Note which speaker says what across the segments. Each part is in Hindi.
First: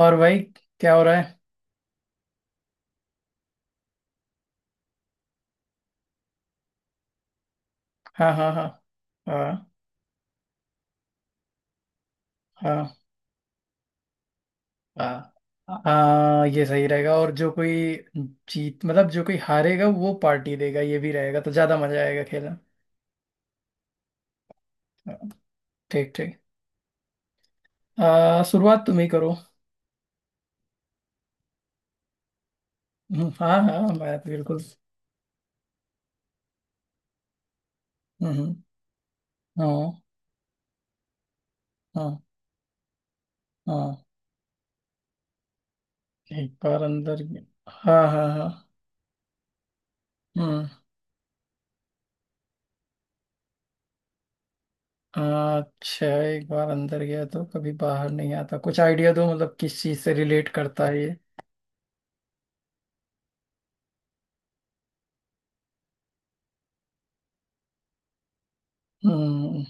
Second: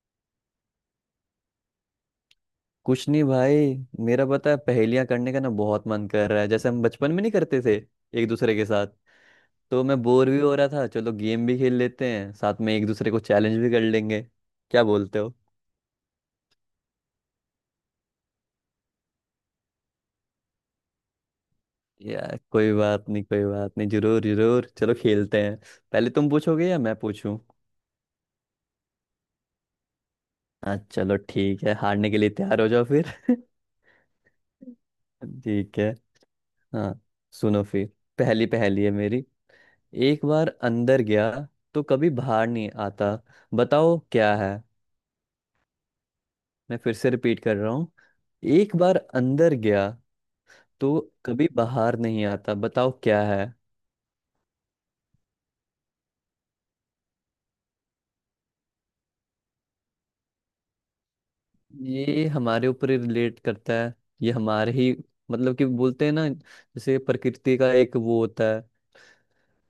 Speaker 1: और भाई, क्या हो रहा है।
Speaker 2: कुछ नहीं भाई। मेरा पता है पहेलियां करने का ना बहुत मन कर रहा है जैसे हम बचपन में नहीं करते थे एक
Speaker 1: हाँ, हाँ,
Speaker 2: दूसरे
Speaker 1: हाँ,
Speaker 2: के साथ।
Speaker 1: हाँ,
Speaker 2: तो मैं बोर भी हो रहा था, चलो गेम भी खेल लेते हैं साथ में, एक
Speaker 1: हाँ,
Speaker 2: दूसरे को चैलेंज भी कर लेंगे। क्या बोलते
Speaker 1: हाँ,
Speaker 2: हो?
Speaker 1: हाँ, ये सही रहेगा। और जो कोई जीत मतलब जो कोई हारेगा वो पार्टी देगा ये भी रहेगा तो ज्यादा मजा आएगा
Speaker 2: यार
Speaker 1: खेलना।
Speaker 2: कोई बात नहीं कोई बात नहीं, जरूर जरूर, चलो
Speaker 1: हाँ।
Speaker 2: खेलते हैं। पहले
Speaker 1: ठीक
Speaker 2: तुम
Speaker 1: ठीक।
Speaker 2: पूछोगे या मैं पूछूं?
Speaker 1: शुरुआत तुम ही करो।
Speaker 2: हाँ चलो ठीक है, हारने के लिए तैयार हो जाओ फिर।
Speaker 1: हम्म। हाँ हाँ, मैं तो बिल्कुल।
Speaker 2: ठीक है। हाँ। सुनो फिर। पहली
Speaker 1: हम्म।
Speaker 2: पहली है मेरी।
Speaker 1: हाँ
Speaker 2: एक बार अंदर गया तो कभी
Speaker 1: हाँ
Speaker 2: बाहर नहीं आता।
Speaker 1: हाँ।
Speaker 2: बताओ क्या है।
Speaker 1: एक
Speaker 2: मैं
Speaker 1: बार
Speaker 2: फिर से
Speaker 1: अंदर
Speaker 2: रिपीट
Speaker 1: गया।
Speaker 2: कर रहा हूँ।
Speaker 1: हाँ हाँ हाँ।
Speaker 2: एक बार अंदर गया
Speaker 1: हम्म।
Speaker 2: तो कभी बाहर नहीं आता। बताओ क्या है।
Speaker 1: अच्छा, एक बार अंदर गया तो कभी बाहर नहीं आता, कुछ आइडिया दो, मतलब किस चीज से रिलेट करता है ये।
Speaker 2: ये हमारे ऊपर रिलेट करता है। ये हमारे ही मतलब कि बोलते हैं ना जैसे प्रकृति का एक वो होता है,
Speaker 1: हम्म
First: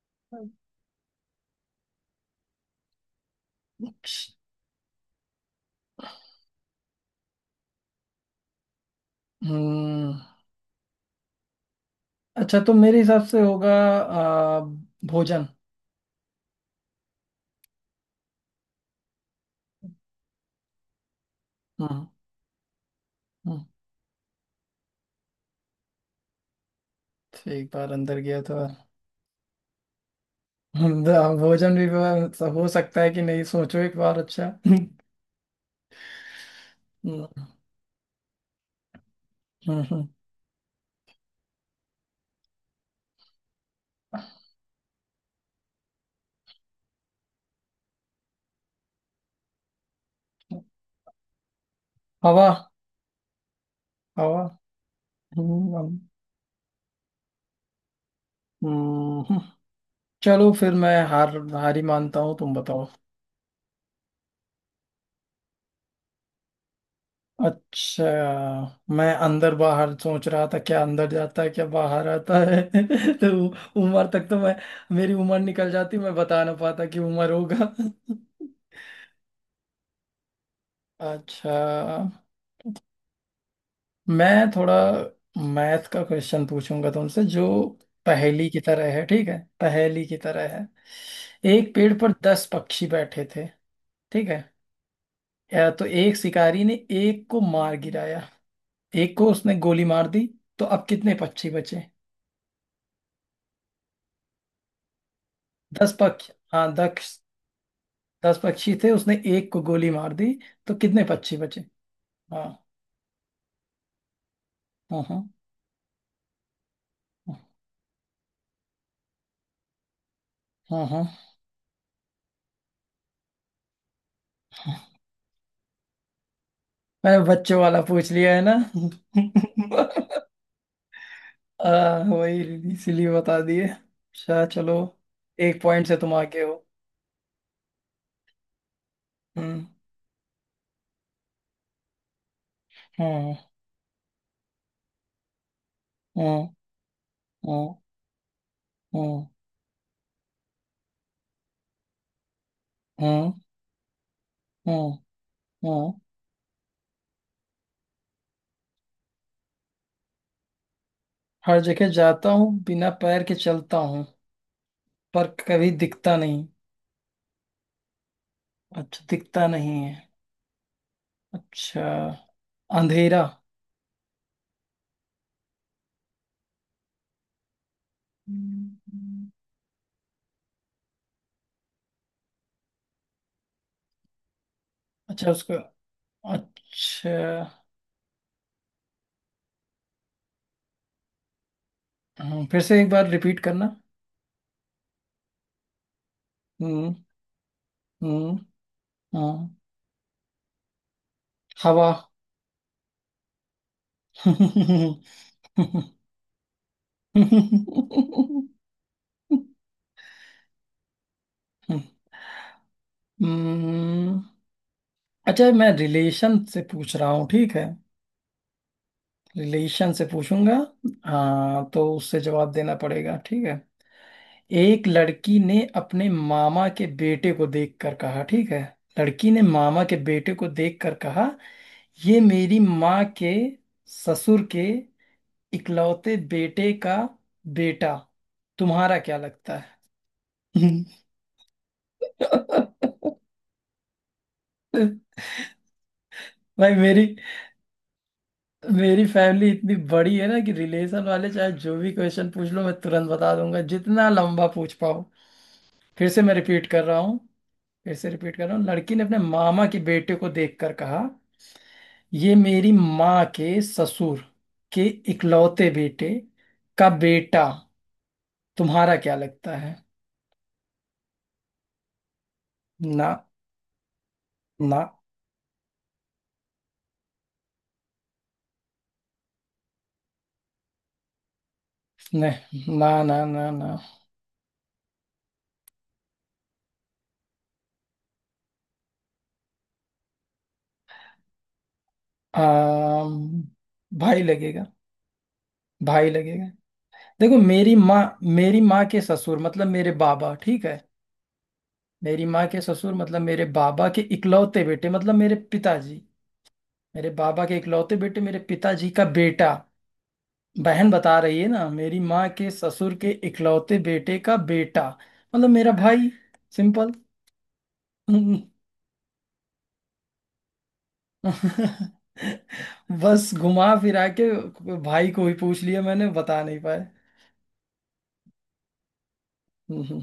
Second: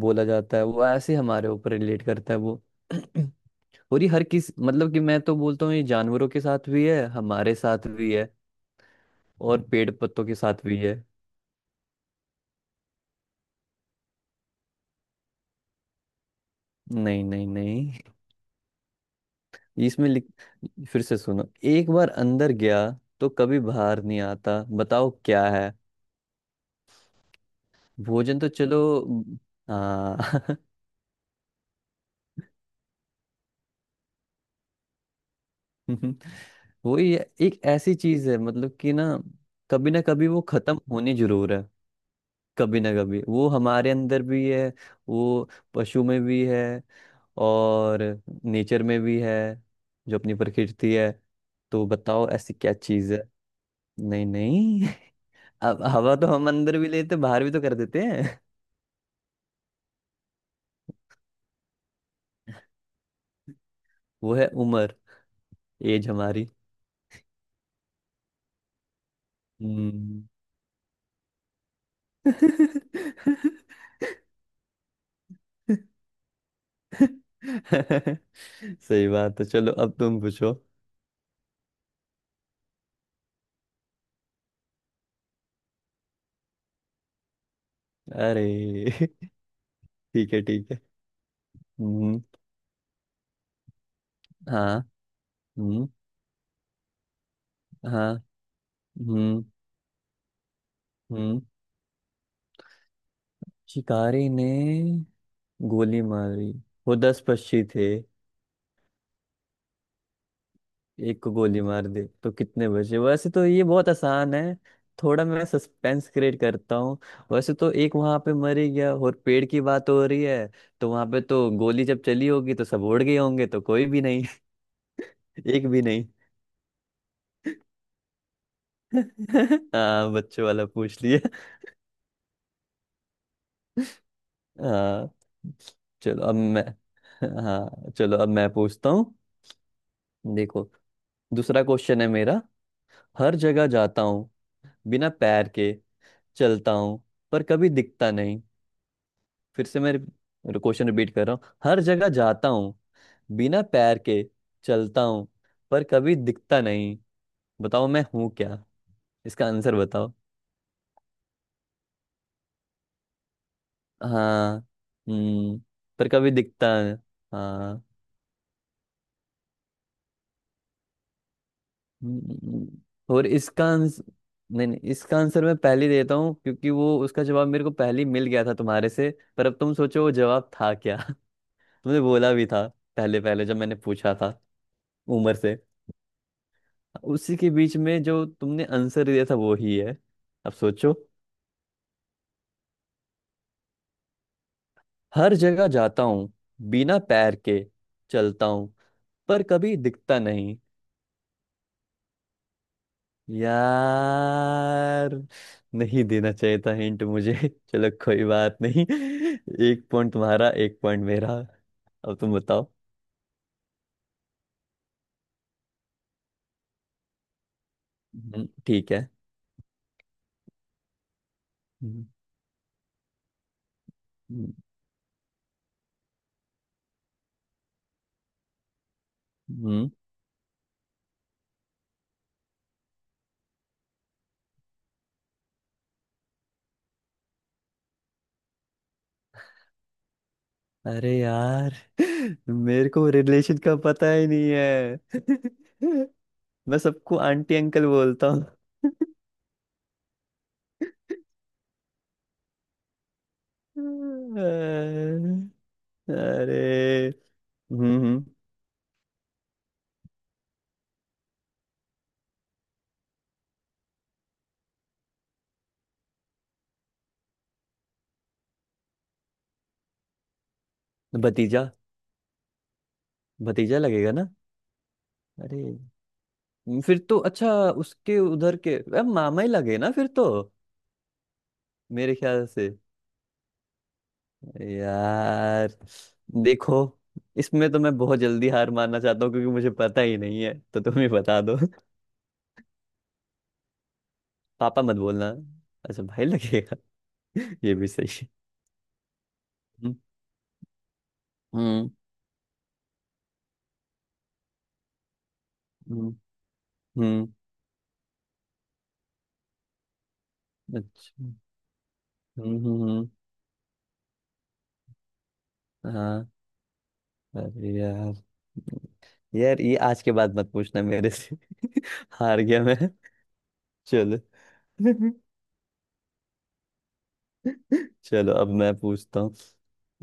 Speaker 2: बोला जाता है वो, ऐसे हमारे ऊपर रिलेट करता है वो। और ये हर किस मतलब कि मैं तो बोलता हूँ ये जानवरों के साथ भी है, हमारे साथ भी है और पेड़
Speaker 1: हम्म।
Speaker 2: पत्तों के साथ भी है।
Speaker 1: अच्छा तो मेरे हिसाब से होगा आ, भोजन।
Speaker 2: नहीं नहीं नहीं, इसमें लिख, फिर से सुनो। एक
Speaker 1: हम्म
Speaker 2: बार अंदर गया तो कभी
Speaker 1: हम्म।
Speaker 2: बाहर नहीं आता। बताओ क्या है।
Speaker 1: तो एक बार अंदर
Speaker 2: भोजन?
Speaker 1: गया
Speaker 2: तो
Speaker 1: तो।
Speaker 2: चलो। हाँ।
Speaker 1: हम्म। हाँ, भोजन भी हो सकता है कि नहीं, सोचो एक बार। अच्छा। हम्म।
Speaker 2: वही
Speaker 1: हम्म।
Speaker 2: है, एक ऐसी चीज है मतलब कि ना
Speaker 1: हम्म।
Speaker 2: कभी वो खत्म होनी जरूर है। कभी ना कभी वो हमारे अंदर भी है, वो पशु में भी है और नेचर में भी है, जो अपनी प्रकृति है। तो बताओ
Speaker 1: हवा।
Speaker 2: ऐसी क्या चीज है। नहीं
Speaker 1: हवा।
Speaker 2: नहीं।
Speaker 1: हम्म।
Speaker 2: अब
Speaker 1: हम्म।
Speaker 2: हवा तो हम अंदर भी लेते बाहर भी तो कर देते हैं।
Speaker 1: हम्म। चलो फिर मैं हारी मानता हूँ, तुम बताओ।
Speaker 2: वो है उम्र। एज हमारी।
Speaker 1: अच्छा, मैं अंदर बाहर
Speaker 2: हम्म।
Speaker 1: सोच रहा था, क्या अंदर जाता है क्या बाहर आता है। तो उम्र तक तो मैं, मेरी उम्र निकल जाती मैं बता ना पाता कि उम्र होगा।
Speaker 2: सही बात है, चलो अब तुम पूछो।
Speaker 1: अच्छा, मैं थोड़ा मैथ का क्वेश्चन पूछूंगा तुमसे, जो
Speaker 2: अरे।
Speaker 1: पहेली की तरह है, ठीक है, पहेली की
Speaker 2: ठीक है
Speaker 1: तरह है।
Speaker 2: ठीक है।
Speaker 1: एक पेड़ पर
Speaker 2: हम्म
Speaker 1: 10 पक्षी बैठे थे, ठीक है।
Speaker 2: हाँ।
Speaker 1: या तो
Speaker 2: हम्म
Speaker 1: एक शिकारी ने एक को मार
Speaker 2: हाँ।
Speaker 1: गिराया, एक को
Speaker 2: हम्म
Speaker 1: उसने गोली मार दी, तो अब कितने
Speaker 2: हम्म
Speaker 1: पक्षी बचे।
Speaker 2: शिकारी ने
Speaker 1: दस
Speaker 2: गोली
Speaker 1: पक्ष
Speaker 2: मारी।
Speaker 1: हाँ,
Speaker 2: वो
Speaker 1: 10।
Speaker 2: दस पक्षी थे।
Speaker 1: 10 पक्षी थे, उसने एक को गोली मार दी, तो कितने
Speaker 2: एक को
Speaker 1: पक्षी बचे।
Speaker 2: गोली मार दे तो
Speaker 1: हाँ,
Speaker 2: कितने बचे? वैसे तो ये बहुत आसान है।
Speaker 1: हाँ, हाँ,
Speaker 2: थोड़ा मैं सस्पेंस क्रिएट करता हूँ। वैसे तो एक वहां पे मर ही गया और पेड़ की बात हो रही है
Speaker 1: हाँ,
Speaker 2: तो
Speaker 1: हाँ,
Speaker 2: वहां पे
Speaker 1: हाँ।
Speaker 2: तो गोली जब चली होगी तो सब उड़ गए होंगे, तो कोई भी नहीं। एक भी नहीं।
Speaker 1: मैंने बच्चों वाला पूछ लिया है ना।
Speaker 2: हाँ बच्चों वाला पूछ लिया।
Speaker 1: वही इसीलिए बता दिए। अच्छा, चलो।
Speaker 2: हाँ
Speaker 1: एक पॉइंट से तुम
Speaker 2: चलो अब
Speaker 1: आगे हो।
Speaker 2: मैं हाँ चलो अब मैं पूछता हूँ।
Speaker 1: हम्म
Speaker 2: देखो, दूसरा क्वेश्चन है मेरा।
Speaker 1: हम्म
Speaker 2: हर जगह जाता हूँ, बिना पैर के
Speaker 1: हम्म
Speaker 2: चलता हूँ, पर कभी
Speaker 1: हम्म
Speaker 2: दिखता नहीं।
Speaker 1: हम्म
Speaker 2: फिर से मैं क्वेश्चन रिपीट कर रहा हूँ। हर जगह जाता हूँ,
Speaker 1: हम्म
Speaker 2: बिना पैर के
Speaker 1: हम्म
Speaker 2: चलता हूँ, पर
Speaker 1: हम्म।
Speaker 2: कभी दिखता नहीं। बताओ मैं हूँ क्या। इसका आंसर बताओ।
Speaker 1: हर जगह जाता हूँ बिना पैर के चलता हूँ
Speaker 2: हाँ।
Speaker 1: पर
Speaker 2: हम्म।
Speaker 1: कभी
Speaker 2: पर
Speaker 1: दिखता
Speaker 2: कभी
Speaker 1: नहीं।
Speaker 2: दिखता है। हाँ।
Speaker 1: अच्छा, दिखता नहीं है। अच्छा।
Speaker 2: हम्म।
Speaker 1: अंधेरा।
Speaker 2: और इसका आंसर, नहीं नहीं, इसका आंसर मैं पहले ही देता हूँ क्योंकि वो उसका जवाब मेरे को पहले ही मिल गया था तुम्हारे से।
Speaker 1: हम्म।
Speaker 2: पर अब तुम सोचो वो जवाब था क्या। तुमने बोला भी था, पहले पहले जब मैंने पूछा था,
Speaker 1: अच्छा,
Speaker 2: उमर
Speaker 1: उसका।
Speaker 2: से।
Speaker 1: अच्छा।
Speaker 2: उसी के बीच में जो तुमने आंसर दिया था वो ही है। अब सोचो।
Speaker 1: हम्म। फिर से एक बार रिपीट करना।
Speaker 2: हर जगह जाता हूँ,
Speaker 1: हम्म
Speaker 2: बिना पैर के
Speaker 1: हम्म।
Speaker 2: चलता हूँ, पर
Speaker 1: हम्म।
Speaker 2: कभी दिखता नहीं।
Speaker 1: हवा।
Speaker 2: यार नहीं देना चाहिए था हिंट मुझे। चलो कोई बात नहीं। एक पॉइंट तुम्हारा एक पॉइंट मेरा। अब तुम बताओ।
Speaker 1: हम्म। अच्छा, मैं रिलेशन से पूछ रहा हूँ, ठीक है,
Speaker 2: ठीक है।
Speaker 1: रिलेशन से पूछूंगा। हाँ, तो
Speaker 2: हम्म।
Speaker 1: उससे जवाब देना पड़ेगा, ठीक है।
Speaker 2: हम्म,
Speaker 1: एक लड़की ने अपने मामा के बेटे को देखकर कहा, ठीक है। लड़की ने मामा
Speaker 2: हम्म।
Speaker 1: के बेटे को देखकर कहा, ये मेरी माँ के ससुर के इकलौते बेटे का बेटा तुम्हारा क्या लगता है।
Speaker 2: अरे यार। मेरे को रिलेशन का पता ही नहीं है।
Speaker 1: भाई,
Speaker 2: मैं
Speaker 1: मेरी
Speaker 2: सबको आंटी अंकल बोलता।
Speaker 1: मेरी फैमिली इतनी बड़ी है ना कि रिलेशन वाले चाहे जो भी क्वेश्चन पूछ लो, मैं तुरंत बता दूंगा, जितना लंबा पूछ पाओ।
Speaker 2: अरे।
Speaker 1: फिर से मैं रिपीट कर रहा हूँ। फिर
Speaker 2: हम्म
Speaker 1: से
Speaker 2: हम्म,
Speaker 1: रिपीट कर रहा हूँ, लड़की ने अपने मामा के बेटे को देखकर कहा, ये मेरी माँ के ससुर के इकलौते बेटे का बेटा तुम्हारा क्या लगता है।
Speaker 2: भतीजा।
Speaker 1: ना,
Speaker 2: भतीजा लगेगा ना?
Speaker 1: ना,
Speaker 2: अरे फिर तो अच्छा, उसके उधर के अब मामा ही लगे ना फिर तो, मेरे ख्याल से।
Speaker 1: नहीं, ना, ना, ना, ना।
Speaker 2: यार देखो, इसमें तो मैं बहुत जल्दी हार मानना चाहता हूँ क्योंकि मुझे पता ही नहीं है तो तुम ही बता दो।
Speaker 1: आम, भाई लगेगा।
Speaker 2: पापा मत बोलना। अच्छा
Speaker 1: भाई
Speaker 2: भाई
Speaker 1: लगेगा।
Speaker 2: लगेगा।
Speaker 1: देखो,
Speaker 2: ये भी सही है।
Speaker 1: मेरी माँ के ससुर मतलब मेरे
Speaker 2: हम्म
Speaker 1: बाबा, ठीक है।
Speaker 2: हम्म
Speaker 1: मेरी माँ के ससुर मतलब मेरे बाबा के इकलौते बेटे मतलब मेरे पिताजी।
Speaker 2: हम्म
Speaker 1: मेरे
Speaker 2: हम्म,
Speaker 1: बाबा के इकलौते बेटे, मेरे पिताजी का बेटा, बहन बता
Speaker 2: अच्छा।
Speaker 1: रही है ना, मेरी माँ के
Speaker 2: हम्म हम्म
Speaker 1: ससुर
Speaker 2: हम्म,
Speaker 1: के इकलौते बेटे का बेटा मतलब मेरा भाई।
Speaker 2: हाँ।
Speaker 1: सिंपल।
Speaker 2: अरे यार, यार ये आज के बाद मत पूछना मेरे से। हार गया मैं।
Speaker 1: बस घुमा फिरा
Speaker 2: चलो।
Speaker 1: के भाई को ही पूछ लिया, मैंने बता नहीं पाए।
Speaker 2: चलो अब मैं पूछता हूँ।
Speaker 1: हम्म।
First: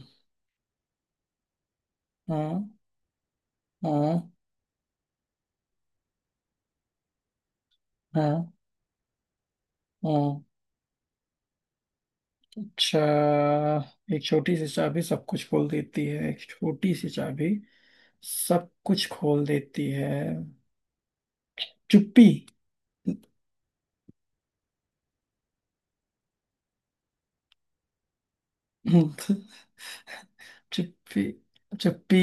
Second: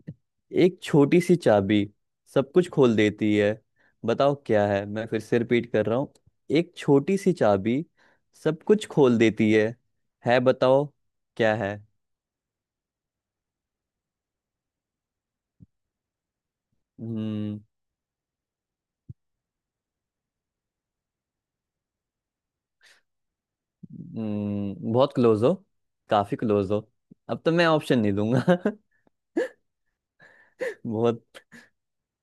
Speaker 2: एक छोटी सी चाबी सब कुछ
Speaker 1: हाँ,
Speaker 2: खोल देती है।
Speaker 1: हाँ,
Speaker 2: बताओ क्या है। मैं फिर से रिपीट कर रहा हूँ। एक छोटी सी चाबी
Speaker 1: हाँ,
Speaker 2: सब कुछ खोल देती है। है
Speaker 1: हाँ।
Speaker 2: बताओ क्या है।
Speaker 1: अच्छा, एक छोटी सी चाबी सब कुछ खोल देती है, एक छोटी सी चाबी
Speaker 2: हम्म
Speaker 1: सब कुछ खोल देती है। चुप्पी।
Speaker 2: बहुत क्लोज हो। काफी क्लोज हो। अब तो मैं ऑप्शन नहीं दूंगा।
Speaker 1: चुप्पी,
Speaker 2: बहुत।
Speaker 1: चुप्पी,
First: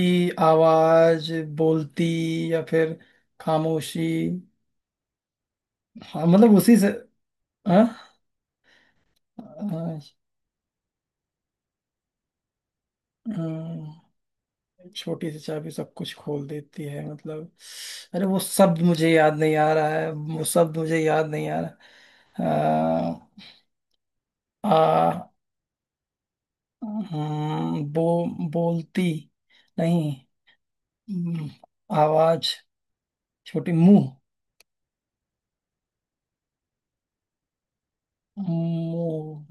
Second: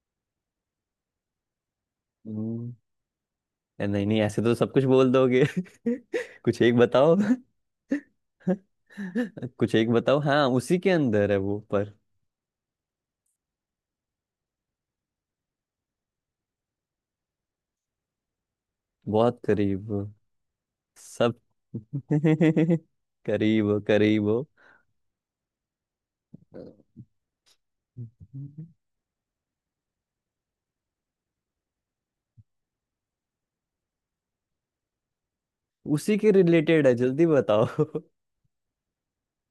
Speaker 1: आवाज, बोलती, या
Speaker 2: हम्म,
Speaker 1: फिर खामोशी।
Speaker 2: नहीं नहीं ऐसे तो सब कुछ बोल दोगे।
Speaker 1: हाँ मतलब
Speaker 2: कुछ
Speaker 1: उसी
Speaker 2: एक
Speaker 1: से।
Speaker 2: बताओ।
Speaker 1: हाँ,
Speaker 2: कुछ एक
Speaker 1: हाँ।
Speaker 2: बताओ, हाँ उसी के अंदर है वो पर।
Speaker 1: हम्म। छोटी सी चाबी सब कुछ खोल देती है मतलब अरे वो शब्द मुझे याद
Speaker 2: बहुत
Speaker 1: नहीं आ रहा
Speaker 2: करीब।
Speaker 1: है, वो शब्द मुझे याद
Speaker 2: सब।
Speaker 1: नहीं आ रहा। आ,
Speaker 2: करीब हो, करीब हो।
Speaker 1: आ हम्म। बो बोलती। नहीं। हम्म। आवाज, छोटी, मुंह,
Speaker 2: उसी के रिलेटेड है, जल्दी बताओ।
Speaker 1: मुंह,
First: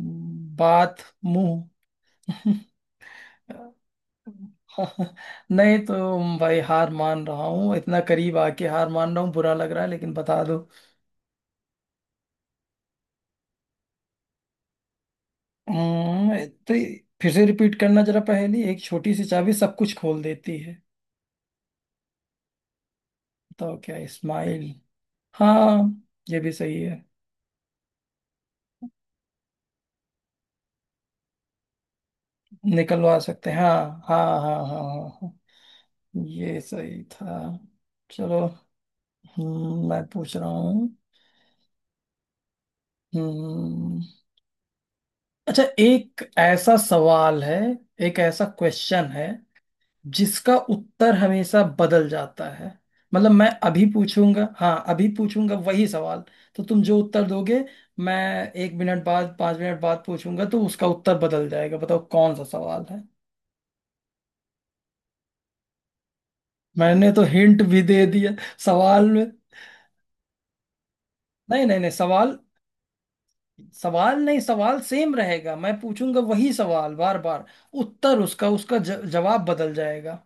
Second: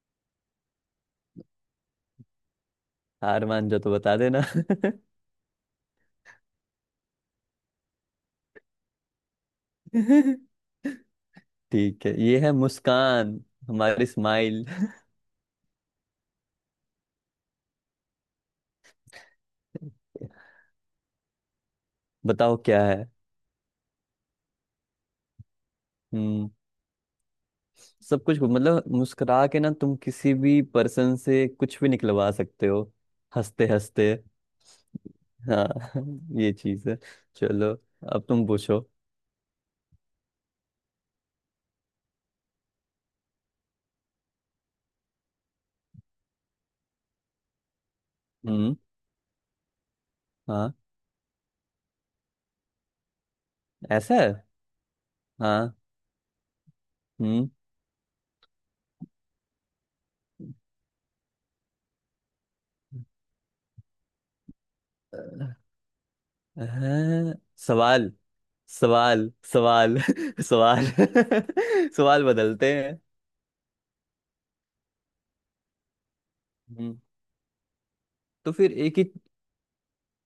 Speaker 1: बात, मुंह।
Speaker 2: हार मान जाओ तो बता देना।
Speaker 1: नहीं तो भाई हार मान रहा हूँ, इतना करीब आके हार मान रहा हूँ, बुरा लग रहा है लेकिन बता दो।
Speaker 2: ठीक है, ये है मुस्कान, हमारी स्माइल।
Speaker 1: हम्म। तो फिर से रिपीट करना जरा पहेली, एक छोटी सी चाबी सब कुछ खोल देती है,
Speaker 2: बताओ क्या है।
Speaker 1: बताओ क्या। स्माइल। हाँ, ये
Speaker 2: हम्म।
Speaker 1: भी सही है,
Speaker 2: सब कुछ मतलब मुस्कुरा के ना तुम किसी भी पर्सन से कुछ भी निकलवा सकते हो।
Speaker 1: निकलवा सकते हैं,
Speaker 2: हंसते
Speaker 1: हाँ,
Speaker 2: हंसते।
Speaker 1: हाँ, हाँ, हाँ, हाँ, हाँ,
Speaker 2: हाँ। ये
Speaker 1: ये
Speaker 2: चीज है।
Speaker 1: सही था।
Speaker 2: चलो अब
Speaker 1: चलो।
Speaker 2: तुम पूछो।
Speaker 1: हम्म। मैं पूछ रहा हूँ। हम्म। अच्छा, एक ऐसा सवाल है, एक ऐसा
Speaker 2: हम्म।
Speaker 1: क्वेश्चन है जिसका
Speaker 2: हाँ।
Speaker 1: उत्तर हमेशा बदल जाता है। मतलब मैं अभी
Speaker 2: ऐसा है?
Speaker 1: पूछूंगा, हाँ अभी पूछूंगा
Speaker 2: हाँ।
Speaker 1: वही सवाल, तो तुम जो उत्तर
Speaker 2: हम्म
Speaker 1: दोगे मैं 1 मिनट बाद, 5 मिनट बाद पूछूंगा तो उसका उत्तर बदल जाएगा, बताओ कौन सा सवाल है। मैंने तो
Speaker 2: हाँ,
Speaker 1: हिंट भी दे
Speaker 2: सवाल।
Speaker 1: दिया सवाल में।
Speaker 2: सवाल सवाल
Speaker 1: नहीं, नहीं, नहीं,
Speaker 2: सवाल
Speaker 1: सवाल,
Speaker 2: बदलते हैं।
Speaker 1: सवाल नहीं, सवाल सेम रहेगा, मैं पूछूंगा वही सवाल
Speaker 2: हम्म।
Speaker 1: बार बार। उत्तर उसका
Speaker 2: तो फिर
Speaker 1: उसका
Speaker 2: एक ही,
Speaker 1: जवाब बदल जाएगा।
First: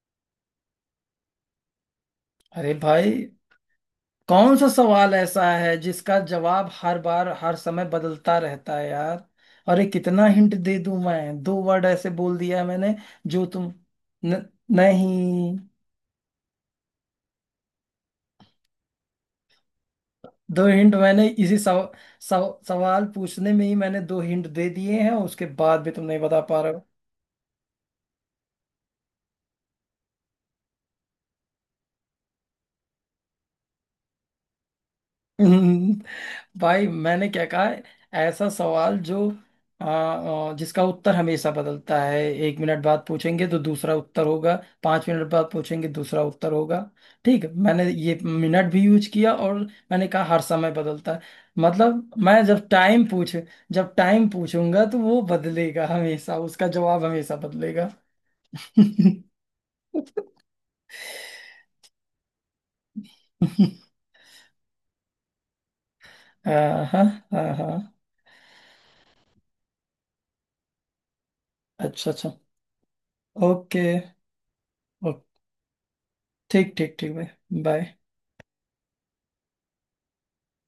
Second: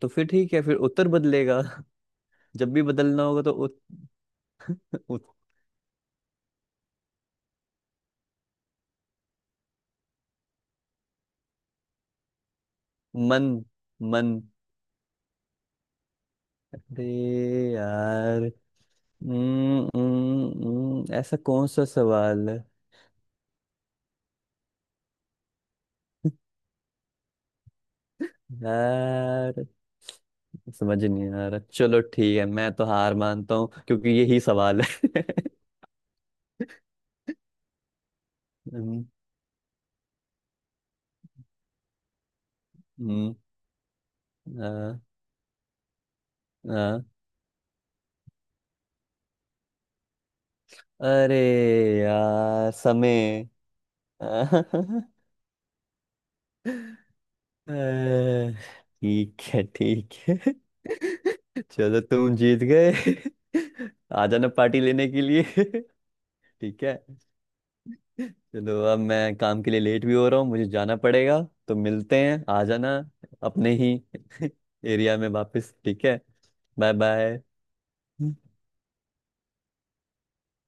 Speaker 2: तो फिर ठीक है, फिर उत्तर बदलेगा। जब
Speaker 1: अरे
Speaker 2: भी
Speaker 1: भाई,
Speaker 2: बदलना होगा तो उत,
Speaker 1: कौन सा सवाल
Speaker 2: उत,
Speaker 1: ऐसा है जिसका जवाब हर बार हर समय बदलता रहता है यार, अरे कितना हिंट दे दूं मैं, दो वर्ड ऐसे बोल दिया मैंने, जो
Speaker 2: मन।
Speaker 1: तुम
Speaker 2: मन।
Speaker 1: न, नहीं।
Speaker 2: अरे यार।
Speaker 1: दो हिंट मैंने
Speaker 2: ऐसा
Speaker 1: इसी
Speaker 2: कौन सा
Speaker 1: सव,
Speaker 2: सवाल
Speaker 1: सव,
Speaker 2: है?
Speaker 1: सवाल पूछने में ही मैंने दो हिंट दे दिए हैं, उसके बाद भी तुम नहीं बता पा रहे
Speaker 2: यार समझ नहीं आ रहा, चलो ठीक है मैं तो हार मानता हूँ क्योंकि यही सवाल है।
Speaker 1: हो। भाई मैंने क्या कहा है, ऐसा सवाल
Speaker 2: हम्म,
Speaker 1: जो आ, आ, जिसका उत्तर हमेशा बदलता है, 1 मिनट बाद
Speaker 2: हम्म,
Speaker 1: पूछेंगे तो दूसरा उत्तर होगा,
Speaker 2: हाँ।
Speaker 1: 5 मिनट बाद पूछेंगे दूसरा उत्तर होगा,
Speaker 2: हाँ।
Speaker 1: ठीक है। मैंने ये मिनट भी यूज किया और मैंने कहा हर समय बदलता है,
Speaker 2: अरे
Speaker 1: मतलब मैं जब
Speaker 2: यार
Speaker 1: टाइम पूछ
Speaker 2: समय।
Speaker 1: जब टाइम पूछूंगा तो
Speaker 2: अह,
Speaker 1: वो बदलेगा, हमेशा उसका जवाब हमेशा बदलेगा।
Speaker 2: ठीक है ठीक है। चलो तुम जीत गए। आ जाना पार्टी लेने के लिए। ठीक
Speaker 1: हाँ,
Speaker 2: है।
Speaker 1: हाँ, हाँ, हाँ।
Speaker 2: चलो अब मैं काम के लिए लेट भी हो रहा हूँ, मुझे जाना पड़ेगा। तो
Speaker 1: अच्छा,
Speaker 2: मिलते
Speaker 1: अच्छा,
Speaker 2: हैं, आ जाना अपने
Speaker 1: ओके।
Speaker 2: ही एरिया
Speaker 1: ओ-
Speaker 2: में वापस। ठीक है।
Speaker 1: ठीक
Speaker 2: बाय
Speaker 1: ठीक ठीक
Speaker 2: बाय।
Speaker 1: भाई, बाय।